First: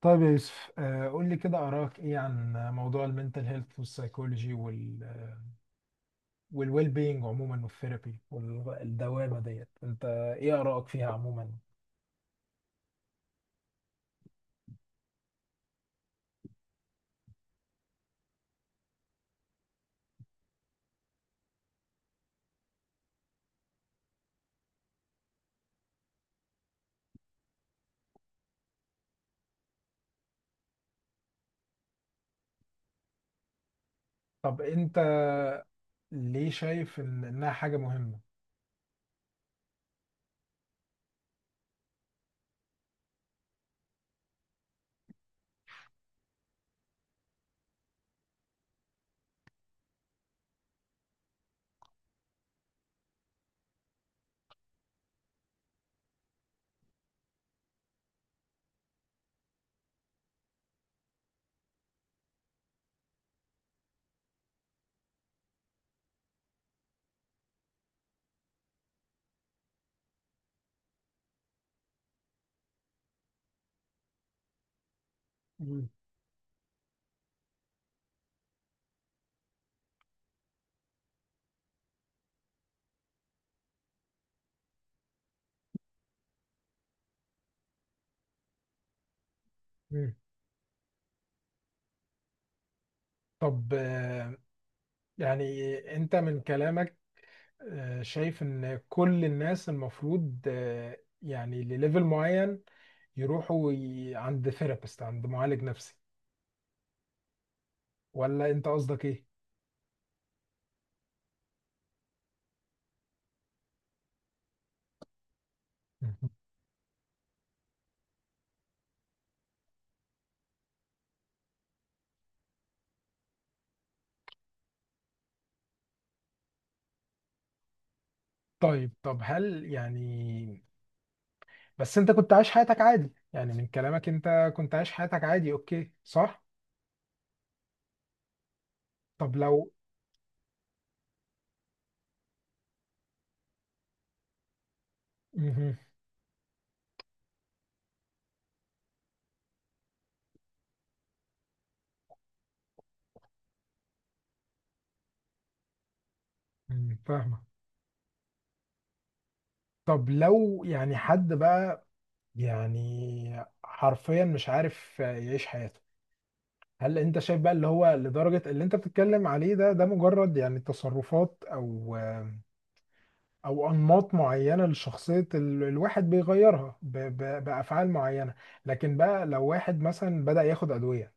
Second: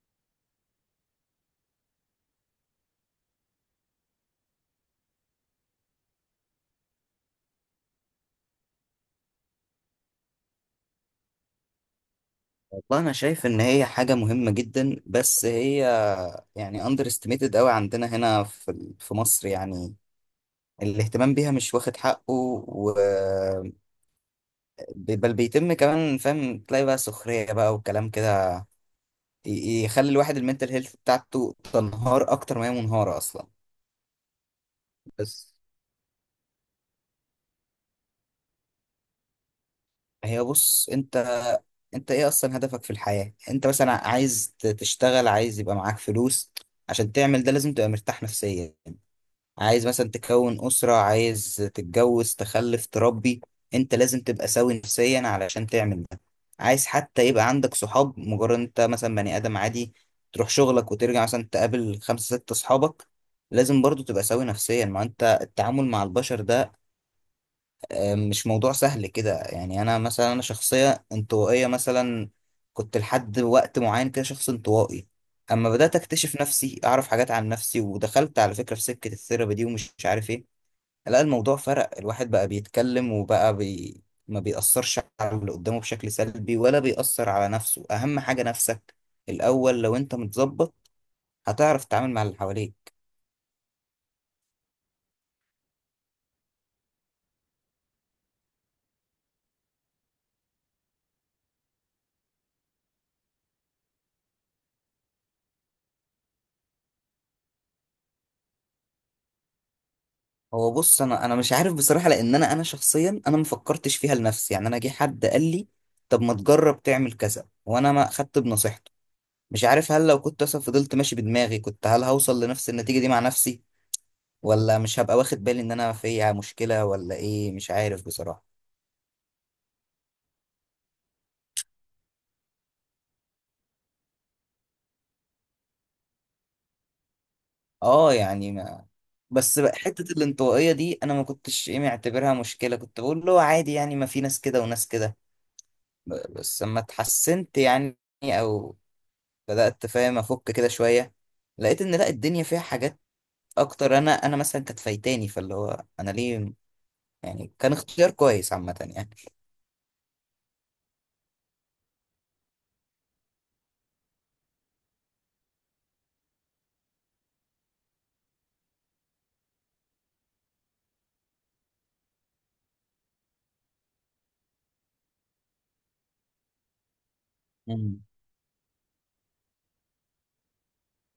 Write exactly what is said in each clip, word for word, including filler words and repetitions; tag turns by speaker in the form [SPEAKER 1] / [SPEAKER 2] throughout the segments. [SPEAKER 1] طيب يا يوسف، آه، قول لي كده آراك إيه عن موضوع المنتل هيلث والسايكولوجي وال والويل بينج عموما، والثيرابي والدوامة ديت. أنت إيه آراك فيها عموما؟
[SPEAKER 2] والله انا شايف ان هي حاجه مهمه جدا. بس هي يعني اندر استيميتد قوي عندنا هنا في ال- في مصر يعني. الاهتمام بيها مش واخد حقه، و ب- بل بيتم كمان، فاهم؟ تلاقي بقى سخريه بقى وكلام كده ي- يخلي الواحد المنتل هيلث بتاعته تنهار اكتر ما هي منهاره اصلا.
[SPEAKER 1] طب أنت
[SPEAKER 2] بس
[SPEAKER 1] ليه شايف إن إنها حاجة مهمة؟
[SPEAKER 2] هي بص، انت انت ايه اصلا هدفك في الحياه؟ انت مثلا عايز ت- تشتغل، عايز يبقى معاك فلوس، عشان تعمل ده لازم تبقى مرتاح نفسيا. عايز مثلا تكون أسرة، عايز تتجوز تخلف تربي، انت لازم تبقى سوي نفسيا علشان تعمل ده. عايز حتى يبقى عندك صحاب، مجرد انت مثلا بني آدم عادي تروح شغلك وترجع مثلا تقابل خمسة ستة صحابك، لازم برضو تبقى سوي نفسيا. ما انت التعامل مع البشر ده آه، مش موضوع سهل كده يعني. انا مثلا انا شخصية انطوائية مثلا، كنت لحد وقت معين كده شخص انطوائي. اما
[SPEAKER 1] مم.
[SPEAKER 2] بدأت اكتشف نفسي، اعرف حاجات عن نفسي، ودخلت على فكرة في سكة الثيرابي دي ومش عارف ايه، لا الموضوع فرق. الواحد بقى بيتكلم وبقى بي... ما بيأثرش على اللي قدامه بشكل سلبي ولا بيأثر على نفسه. أهم حاجة نفسك الأول، لو
[SPEAKER 1] مم.
[SPEAKER 2] أنت متظبط هتعرف تتعامل مع اللي حواليك.
[SPEAKER 1] طب، آه، يعني أنت من كلامك آه، شايف إن كل الناس المفروض، آه، يعني لليفل معين، يروحوا ي- عند ثيرابيست، عند معالج نفسي، ولا أنت قصدك إيه؟
[SPEAKER 2] هو بص، أنا أنا مش عارف بصراحة، لأن أنا أنا شخصيا أنا ما فكرتش فيها لنفسي يعني. أنا جه حد قال لي طب ما تجرب تعمل كذا، وأنا ما أخدت بنصيحته. مش عارف هل لو كنت مثلا فضلت ماشي بدماغي كنت هل هوصل لنفس النتيجة دي مع نفسي، ولا مش هبقى واخد بالي إن أنا فيها مشكلة، ولا إيه؟ مش عارف بصراحة.
[SPEAKER 1] طيب طب هل يعني، بس انت كنت عايش حياتك عادي، يعني من كلامك انت كنت عايش حياتك عادي، اوكي صح؟
[SPEAKER 2] اه يعني ما
[SPEAKER 1] طب
[SPEAKER 2] بس
[SPEAKER 1] لو.
[SPEAKER 2] بقى حتة الانطوائية دي أنا ما كنتش إيه معتبرها مشكلة، كنت بقول له عادي يعني، ما في ناس كده وناس كده.
[SPEAKER 1] مهم.
[SPEAKER 2] ب- بس لما اتحسنت يعني، أو بدأت فاهم أفك كده شوية، لقيت إن لأ، الدنيا فيها حاجات أكتر. أنا أنا مثلا كانت فايتاني، فاللي هو أنا ليه
[SPEAKER 1] مم، فاهمة.
[SPEAKER 2] يعني، كان اختيار كويس عامة يعني.
[SPEAKER 1] طب لو يعني حد بقى، يعني حرفيا مش عارف يعيش حياته، هل انت شايف بقى اللي هو لدرجة اللي انت بتتكلم عليه ده، ده مجرد يعني تصرفات او او انماط معينة لشخصية ال- الواحد، بيغيرها ب- ب- بافعال
[SPEAKER 2] مم.
[SPEAKER 1] معينة؟ لكن بقى لو واحد مثلا بدأ ياخد ادوية،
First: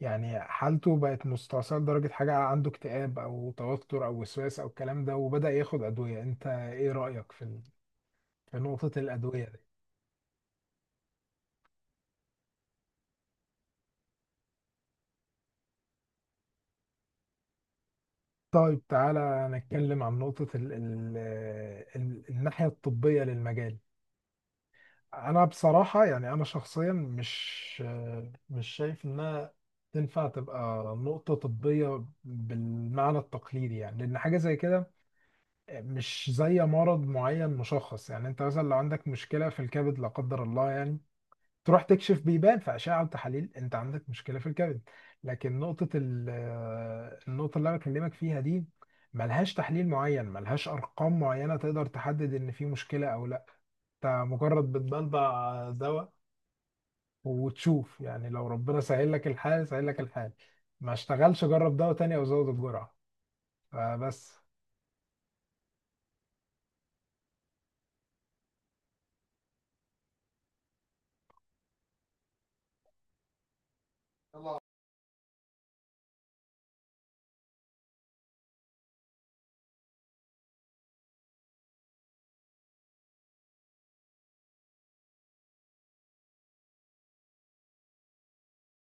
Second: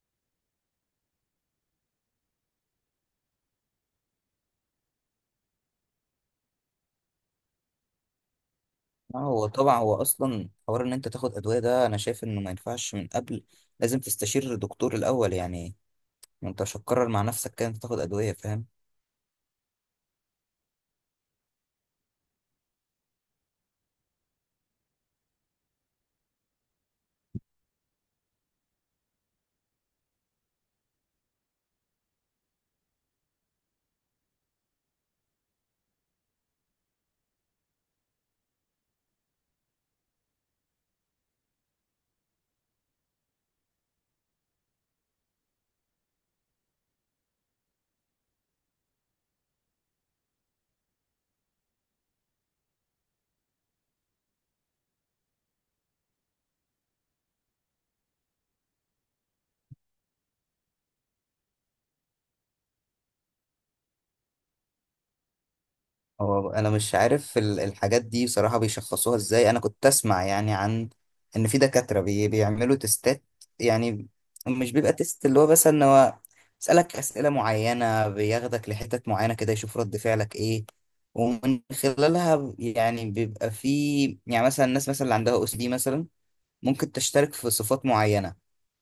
[SPEAKER 1] يعني حالته بقت مستعصية لدرجة، حاجة عنده اكتئاب أو توتر أو وسواس أو الكلام ده، وبدأ ياخد أدوية، أنت إيه رأيك في ال- في نقطة
[SPEAKER 2] آه،
[SPEAKER 1] الأدوية
[SPEAKER 2] هو
[SPEAKER 1] دي؟
[SPEAKER 2] طبعا هو أصلا حوار إن أنت تاخد أدوية ده أنا شايف إنه ما ينفعش. من قبل لازم تستشير الدكتور الأول يعني، ما أنت مش هتقرر مع نفسك كده أنت تاخد أدوية، فاهم؟
[SPEAKER 1] طيب تعالى نتكلم عن نقطة ال ال ال الناحية الطبية للمجال. أنا بصراحة يعني أنا شخصيا مش مش شايف إنها تنفع تبقى نقطة طبية بالمعنى التقليدي، يعني لأن حاجة زي كده مش زي مرض معين مشخص. يعني انت مثلا لو عندك مشكله في الكبد لا قدر الله، يعني تروح تكشف بيبان في اشعه وتحاليل انت عندك مشكله في الكبد. لكن نقطه ال- آه، النقطه اللي انا بكلمك فيها دي ملهاش تحليل معين، ملهاش ارقام معينه تقدر تحدد ان في مشكله او لا. انت مجرد بتبلبع دواء وتشوف، يعني لو ربنا سهل لك الحال سهل لك الحال، ما اشتغلش جرب دواء تاني او زود الجرعه. فبس.
[SPEAKER 2] هو انا مش عارف ال- الحاجات دي بصراحة بيشخصوها ازاي. انا كنت اسمع يعني عن ان في دكاترة بي بيعملوا تستات يعني. مش بيبقى تيست اللي هو، بس ان هو يسألك اسئلة معينة، بياخدك لحتت معينة كده يشوف رد فعلك ايه، ومن خلالها يعني بيبقى في يعني مثلا الناس مثلا اللي عندها او اس دي مثلا ممكن تشترك في صفات معينة.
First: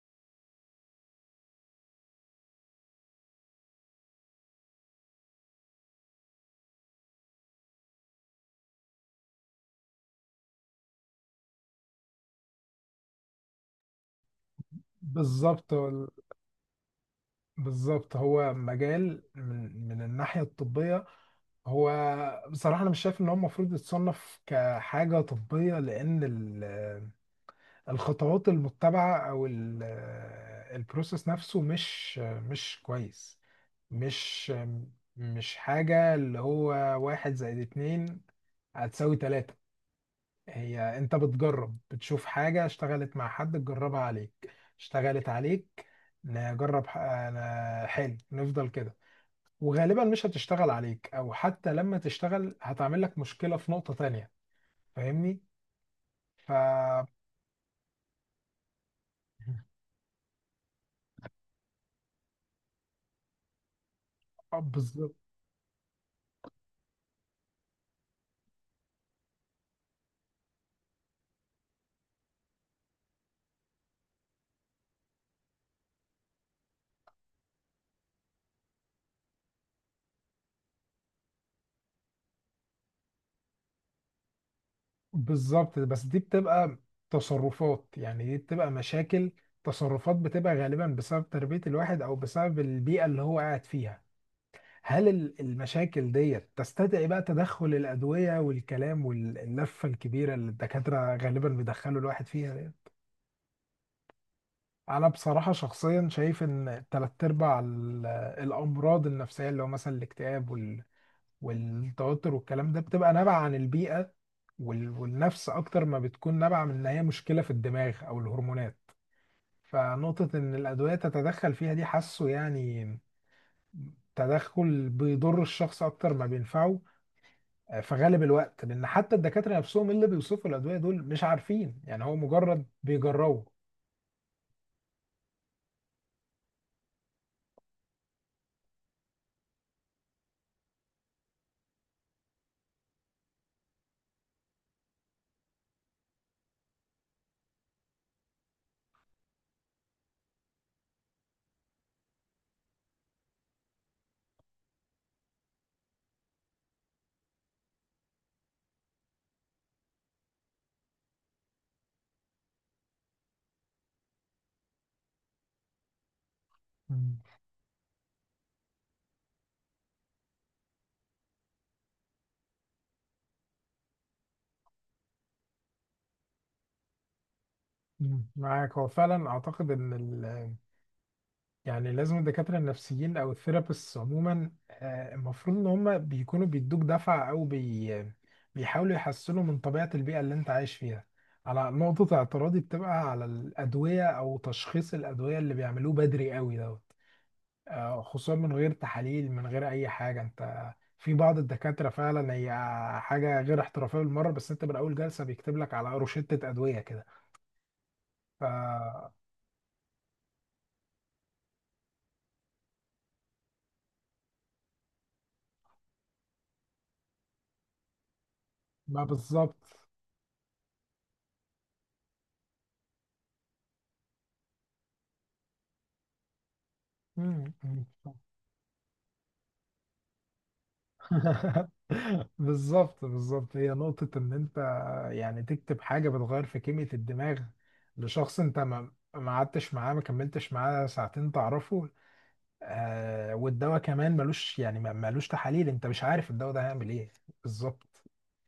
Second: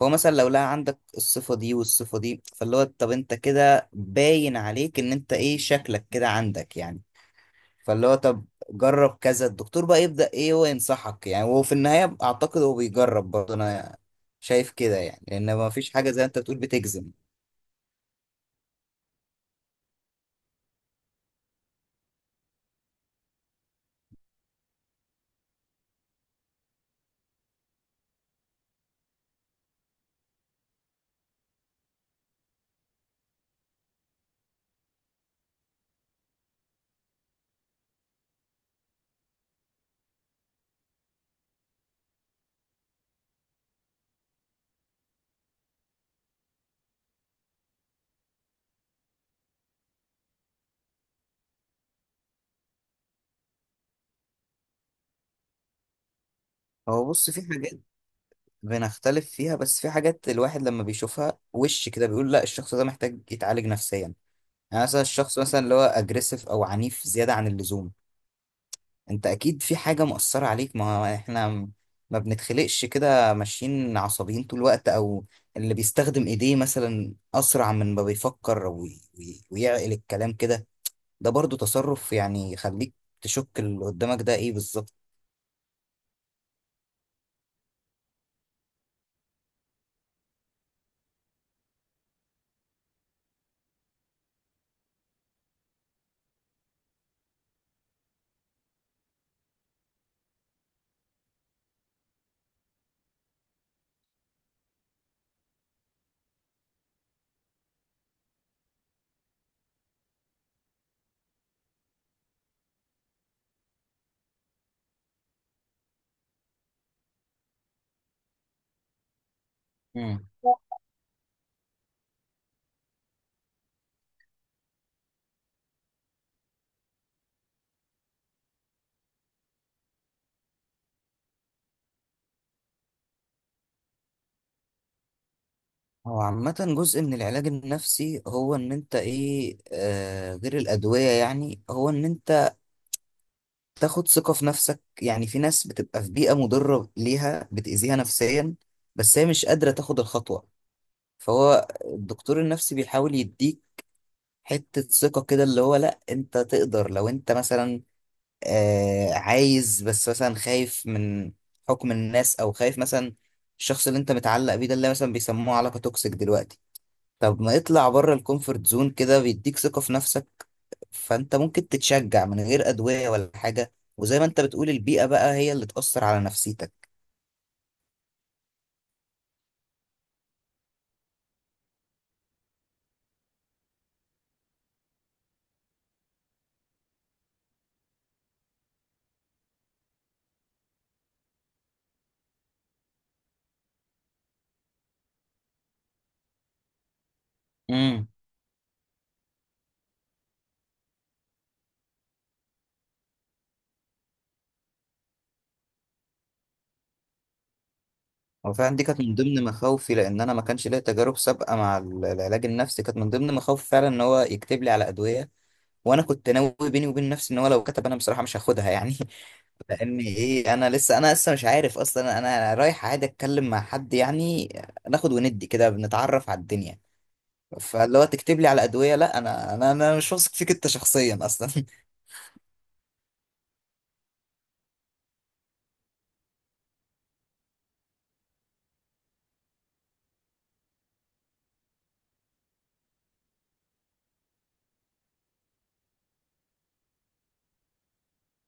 [SPEAKER 2] فهو مثلا لو لقى عندك الصفة دي والصفة دي، فاللي هو طب انت كده باين عليك ان انت ايه شكلك كده عندك يعني. فاللي هو طب جرب كذا، الدكتور بقى يبدأ ايه هو ينصحك يعني. هو في النهاية اعتقد هو بيجرب برضه، انا شايف كده يعني، لان
[SPEAKER 1] بالظبط
[SPEAKER 2] ما فيش حاجة زي ما انت بتقول بتجزم.
[SPEAKER 1] بالظبط هو مجال من من الناحية الطبية، هو بصراحة أنا مش شايف إن هو المفروض يتصنف كحاجة طبية، لأن ال- الخطوات المتبعة أو ال- البروسيس نفسه مش مش كويس. مش مش حاجة اللي هو واحد زائد اتنين هتساوي تلاتة. هي أنت بتجرب، بتشوف حاجة اشتغلت مع حد تجربها عليك، اشتغلت عليك، نجرب ح- أنا- حلو نفضل كده. وغالبا مش هتشتغل عليك، او حتى لما تشتغل هتعمل لك مشكلة في نقطة تانية، فاهمني؟ ف
[SPEAKER 2] هو بص في حاجات بنختلف فيها، بس في حاجات الواحد لما بيشوفها وش كده بيقول لا، الشخص ده محتاج يتعالج نفسيا يعني. مثلا
[SPEAKER 1] بالظبط
[SPEAKER 2] الشخص مثلا اللي هو اجريسيف او عنيف زيادة عن اللزوم، انت اكيد في حاجة مؤثرة عليك، ما هو احنا م- ما بنتخلقش كده ماشيين عصبيين طول الوقت. او اللي بيستخدم ايديه مثلا اسرع من ما بيفكر وي- وي- ويعقل الكلام كده، ده برضو تصرف يعني يخليك تشك اللي قدامك ده ايه بالظبط.
[SPEAKER 1] بالظبط بس دي بتبقى تصرفات، يعني دي بتبقى مشاكل، تصرفات بتبقى غالبا بسبب تربية الواحد أو بسبب البيئة اللي هو قاعد فيها. هل ال- المشاكل ديت تستدعي بقى تدخل الأدوية والكلام واللفة الكبيرة اللي الدكاترة غالبا بيدخلوا الواحد فيها؟ انا بصراحه شخصيا شايف ان تلات ارباع ال- الامراض النفسيه، اللي هو مثلا الاكتئاب وال... والتوتر والكلام ده، بتبقى نابعه عن البيئه وال... والنفس اكتر ما بتكون نابعه من ان هي مشكله في الدماغ او الهرمونات.
[SPEAKER 2] مم.
[SPEAKER 1] فنقطه ان الادويه تتدخل فيها دي، حاسه يعني تدخل بيضر الشخص اكتر ما بينفعه، آه، في غالب الوقت، لان حتى الدكاتره نفسهم اللي بيوصفوا الادويه دول مش عارفين، يعني هو مجرد بيجربوا.
[SPEAKER 2] هو عامة جزء من العلاج النفسي هو ان انت ايه آه غير الادوية، يعني هو ان انت تاخد ثقة في نفسك. يعني في ناس بتبقى في بيئة مضرة ليها، بتأذيها نفسيا، بس هي مش قادرة تاخد الخطوة، فهو الدكتور النفسي بيحاول يديك حتة ثقة كده، اللي هو لأ أنت تقدر. لو أنت مثلا آه عايز، بس مثلا خايف من حكم الناس، أو خايف مثلا الشخص اللي أنت متعلق بيه ده اللي مثلا بيسموه علاقة توكسيك دلوقتي، طب ما يطلع بره الكومفورت زون كده، بيديك ثقة في نفسك. فأنت ممكن تتشجع من غير أدوية ولا حاجة، وزي ما أنت بتقول البيئة بقى هي اللي تأثر على نفسيتك.
[SPEAKER 1] مم. معاك. هو فعلا اعتقد ان ال، يعني لازم الدكاتره النفسيين او الثيرابيست عموما، آه، المفروض ان هم بيكونوا بيدوك دفعه، او بي بيحاولوا يحسنوا من طبيعه البيئه اللي انت عايش فيها. على نقطه اعتراضي بتبقى على الادويه او تشخيص الادويه اللي بيعملوه بدري قوي دوت، آه،
[SPEAKER 2] مم.
[SPEAKER 1] خصوصا من غير تحاليل من غير اي حاجه. انت في بعض الدكاتره فعلا هي حاجه غير احترافيه بالمره، بس انت من اول جلسه بيكتب لك على روشته ادويه كده.
[SPEAKER 2] هو فعلا دي كانت
[SPEAKER 1] ف
[SPEAKER 2] من ضمن مخاوفي، لان انا ما كانش ليا تجارب سابقه مع ال- العلاج النفسي. كانت من ضمن مخاوفي فعلا ان هو يكتب لي على ادويه، وانا كنت ناوي بيني وبين نفسي ان هو لو كتب انا بصراحه مش هاخدها يعني.
[SPEAKER 1] ما بالظبط.
[SPEAKER 2] لان ايه، انا لسه انا لسه مش عارف اصلا، انا رايح عادي اتكلم مع حد يعني، ناخد وندي كده بنتعرف على الدنيا،
[SPEAKER 1] مم، مم.
[SPEAKER 2] فاللي هو تكتب لي على ادويه؟ لا انا انا انا مش واثق فيك انت شخصيا اصلا.
[SPEAKER 1] بالظبط، بالظبط. هي نقطة إن أنت يعني تكتب حاجة بتغير في كيمياء الدماغ لشخص أنت ما ما قعدتش معاه، ما كملتش معاه ساعتين تعرفه. آه، والدواء كمان ملوش، يعني ما- ملوش تحاليل، أنت مش عارف الدواء ده هيعمل إيه. بالظبط.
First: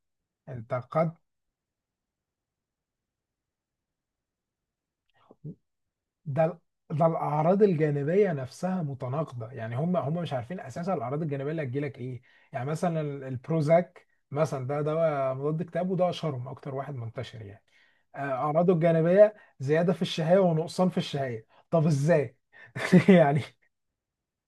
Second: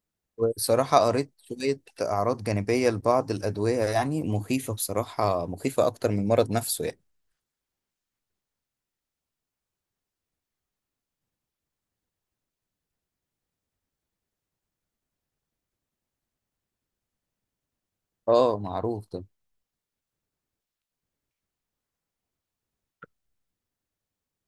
[SPEAKER 1] أنت
[SPEAKER 2] وبصراحه
[SPEAKER 1] قد،
[SPEAKER 2] قريت شويه اعراض جانبيه لبعض الادويه يعني مخيفه، بصراحه مخيفه اكتر من
[SPEAKER 1] ده
[SPEAKER 2] المرض
[SPEAKER 1] ال-
[SPEAKER 2] نفسه يعني.
[SPEAKER 1] ده الاعراض الجانبيه نفسها متناقضه، يعني هم هم مش عارفين اساسا الاعراض الجانبيه اللي هتجيلك ايه. يعني مثلا ال- البروزاك مثلا، ده دواء مضاد اكتئاب وده اشهرهم، اكتر واحد منتشر يعني. آه،
[SPEAKER 2] اه
[SPEAKER 1] اعراضه
[SPEAKER 2] معروف ده.
[SPEAKER 1] الجانبيه زياده في الشهيه ونقصان في الشهيه. طب ازاي؟ يعني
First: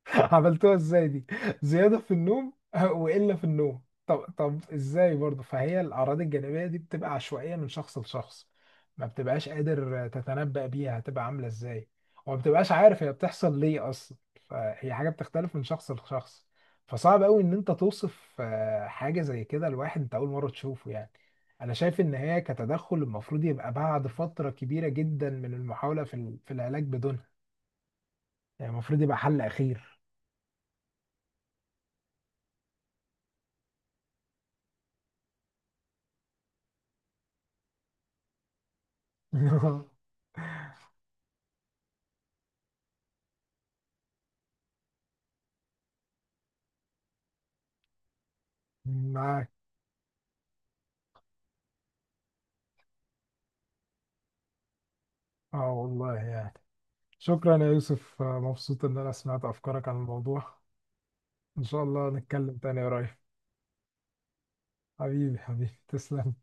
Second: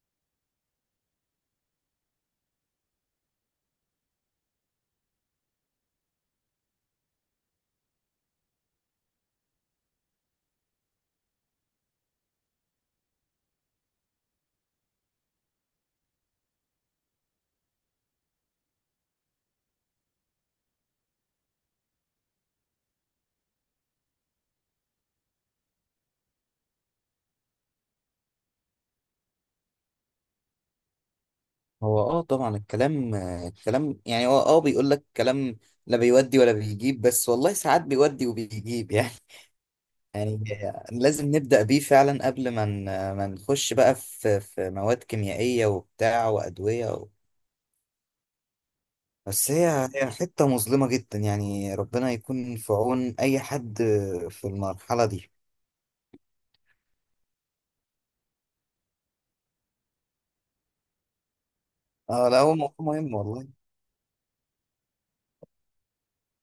[SPEAKER 1] عملتوها ازاي دي؟ زيادة في النوم وإلا في النوم؟ طب طب ازاي برضه؟ فهي الأعراض الجانبية دي بتبقى عشوائية من شخص لشخص، ما بتبقاش قادر تتنبأ بيها هتبقى عاملة ازاي، وما بتبقاش عارف هي بتحصل ليه أصلا. فهي حاجة بتختلف من شخص لشخص. فصعب قوي إن أنت توصف، آه، حاجة زي كده لواحد أنت أول مرة تشوفه يعني. أنا شايف إن هي كتدخل المفروض يبقى بعد فترة كبيرة جدا من المحاولة في ال- في العلاج بدونها، يعني المفروض يبقى حل أخير.
[SPEAKER 2] هو اه طبعا الكلام آه، الكلام يعني هو اه بيقول لك كلام لا بيودي ولا بيجيب، بس والله ساعات بيودي وبيجيب يعني. يعني لازم نبدأ بيه فعلا قبل ما ن- ما نخش بقى في في مواد كيميائية وبتاع وأدوية و...
[SPEAKER 1] معاك.
[SPEAKER 2] بس هي هي حتة مظلمة جدا يعني، ربنا يكون في عون أي حد في المرحلة دي.
[SPEAKER 1] اه والله يعني. شكرا يا يوسف، آه، مبسوط ان انا سمعت افكارك عن الموضوع. ان شاء الله
[SPEAKER 2] اه لا هو
[SPEAKER 1] نتكلم
[SPEAKER 2] موضوع
[SPEAKER 1] تاني قريب.
[SPEAKER 2] مهم والله.
[SPEAKER 1] حبيبي حبيبي، تسلم.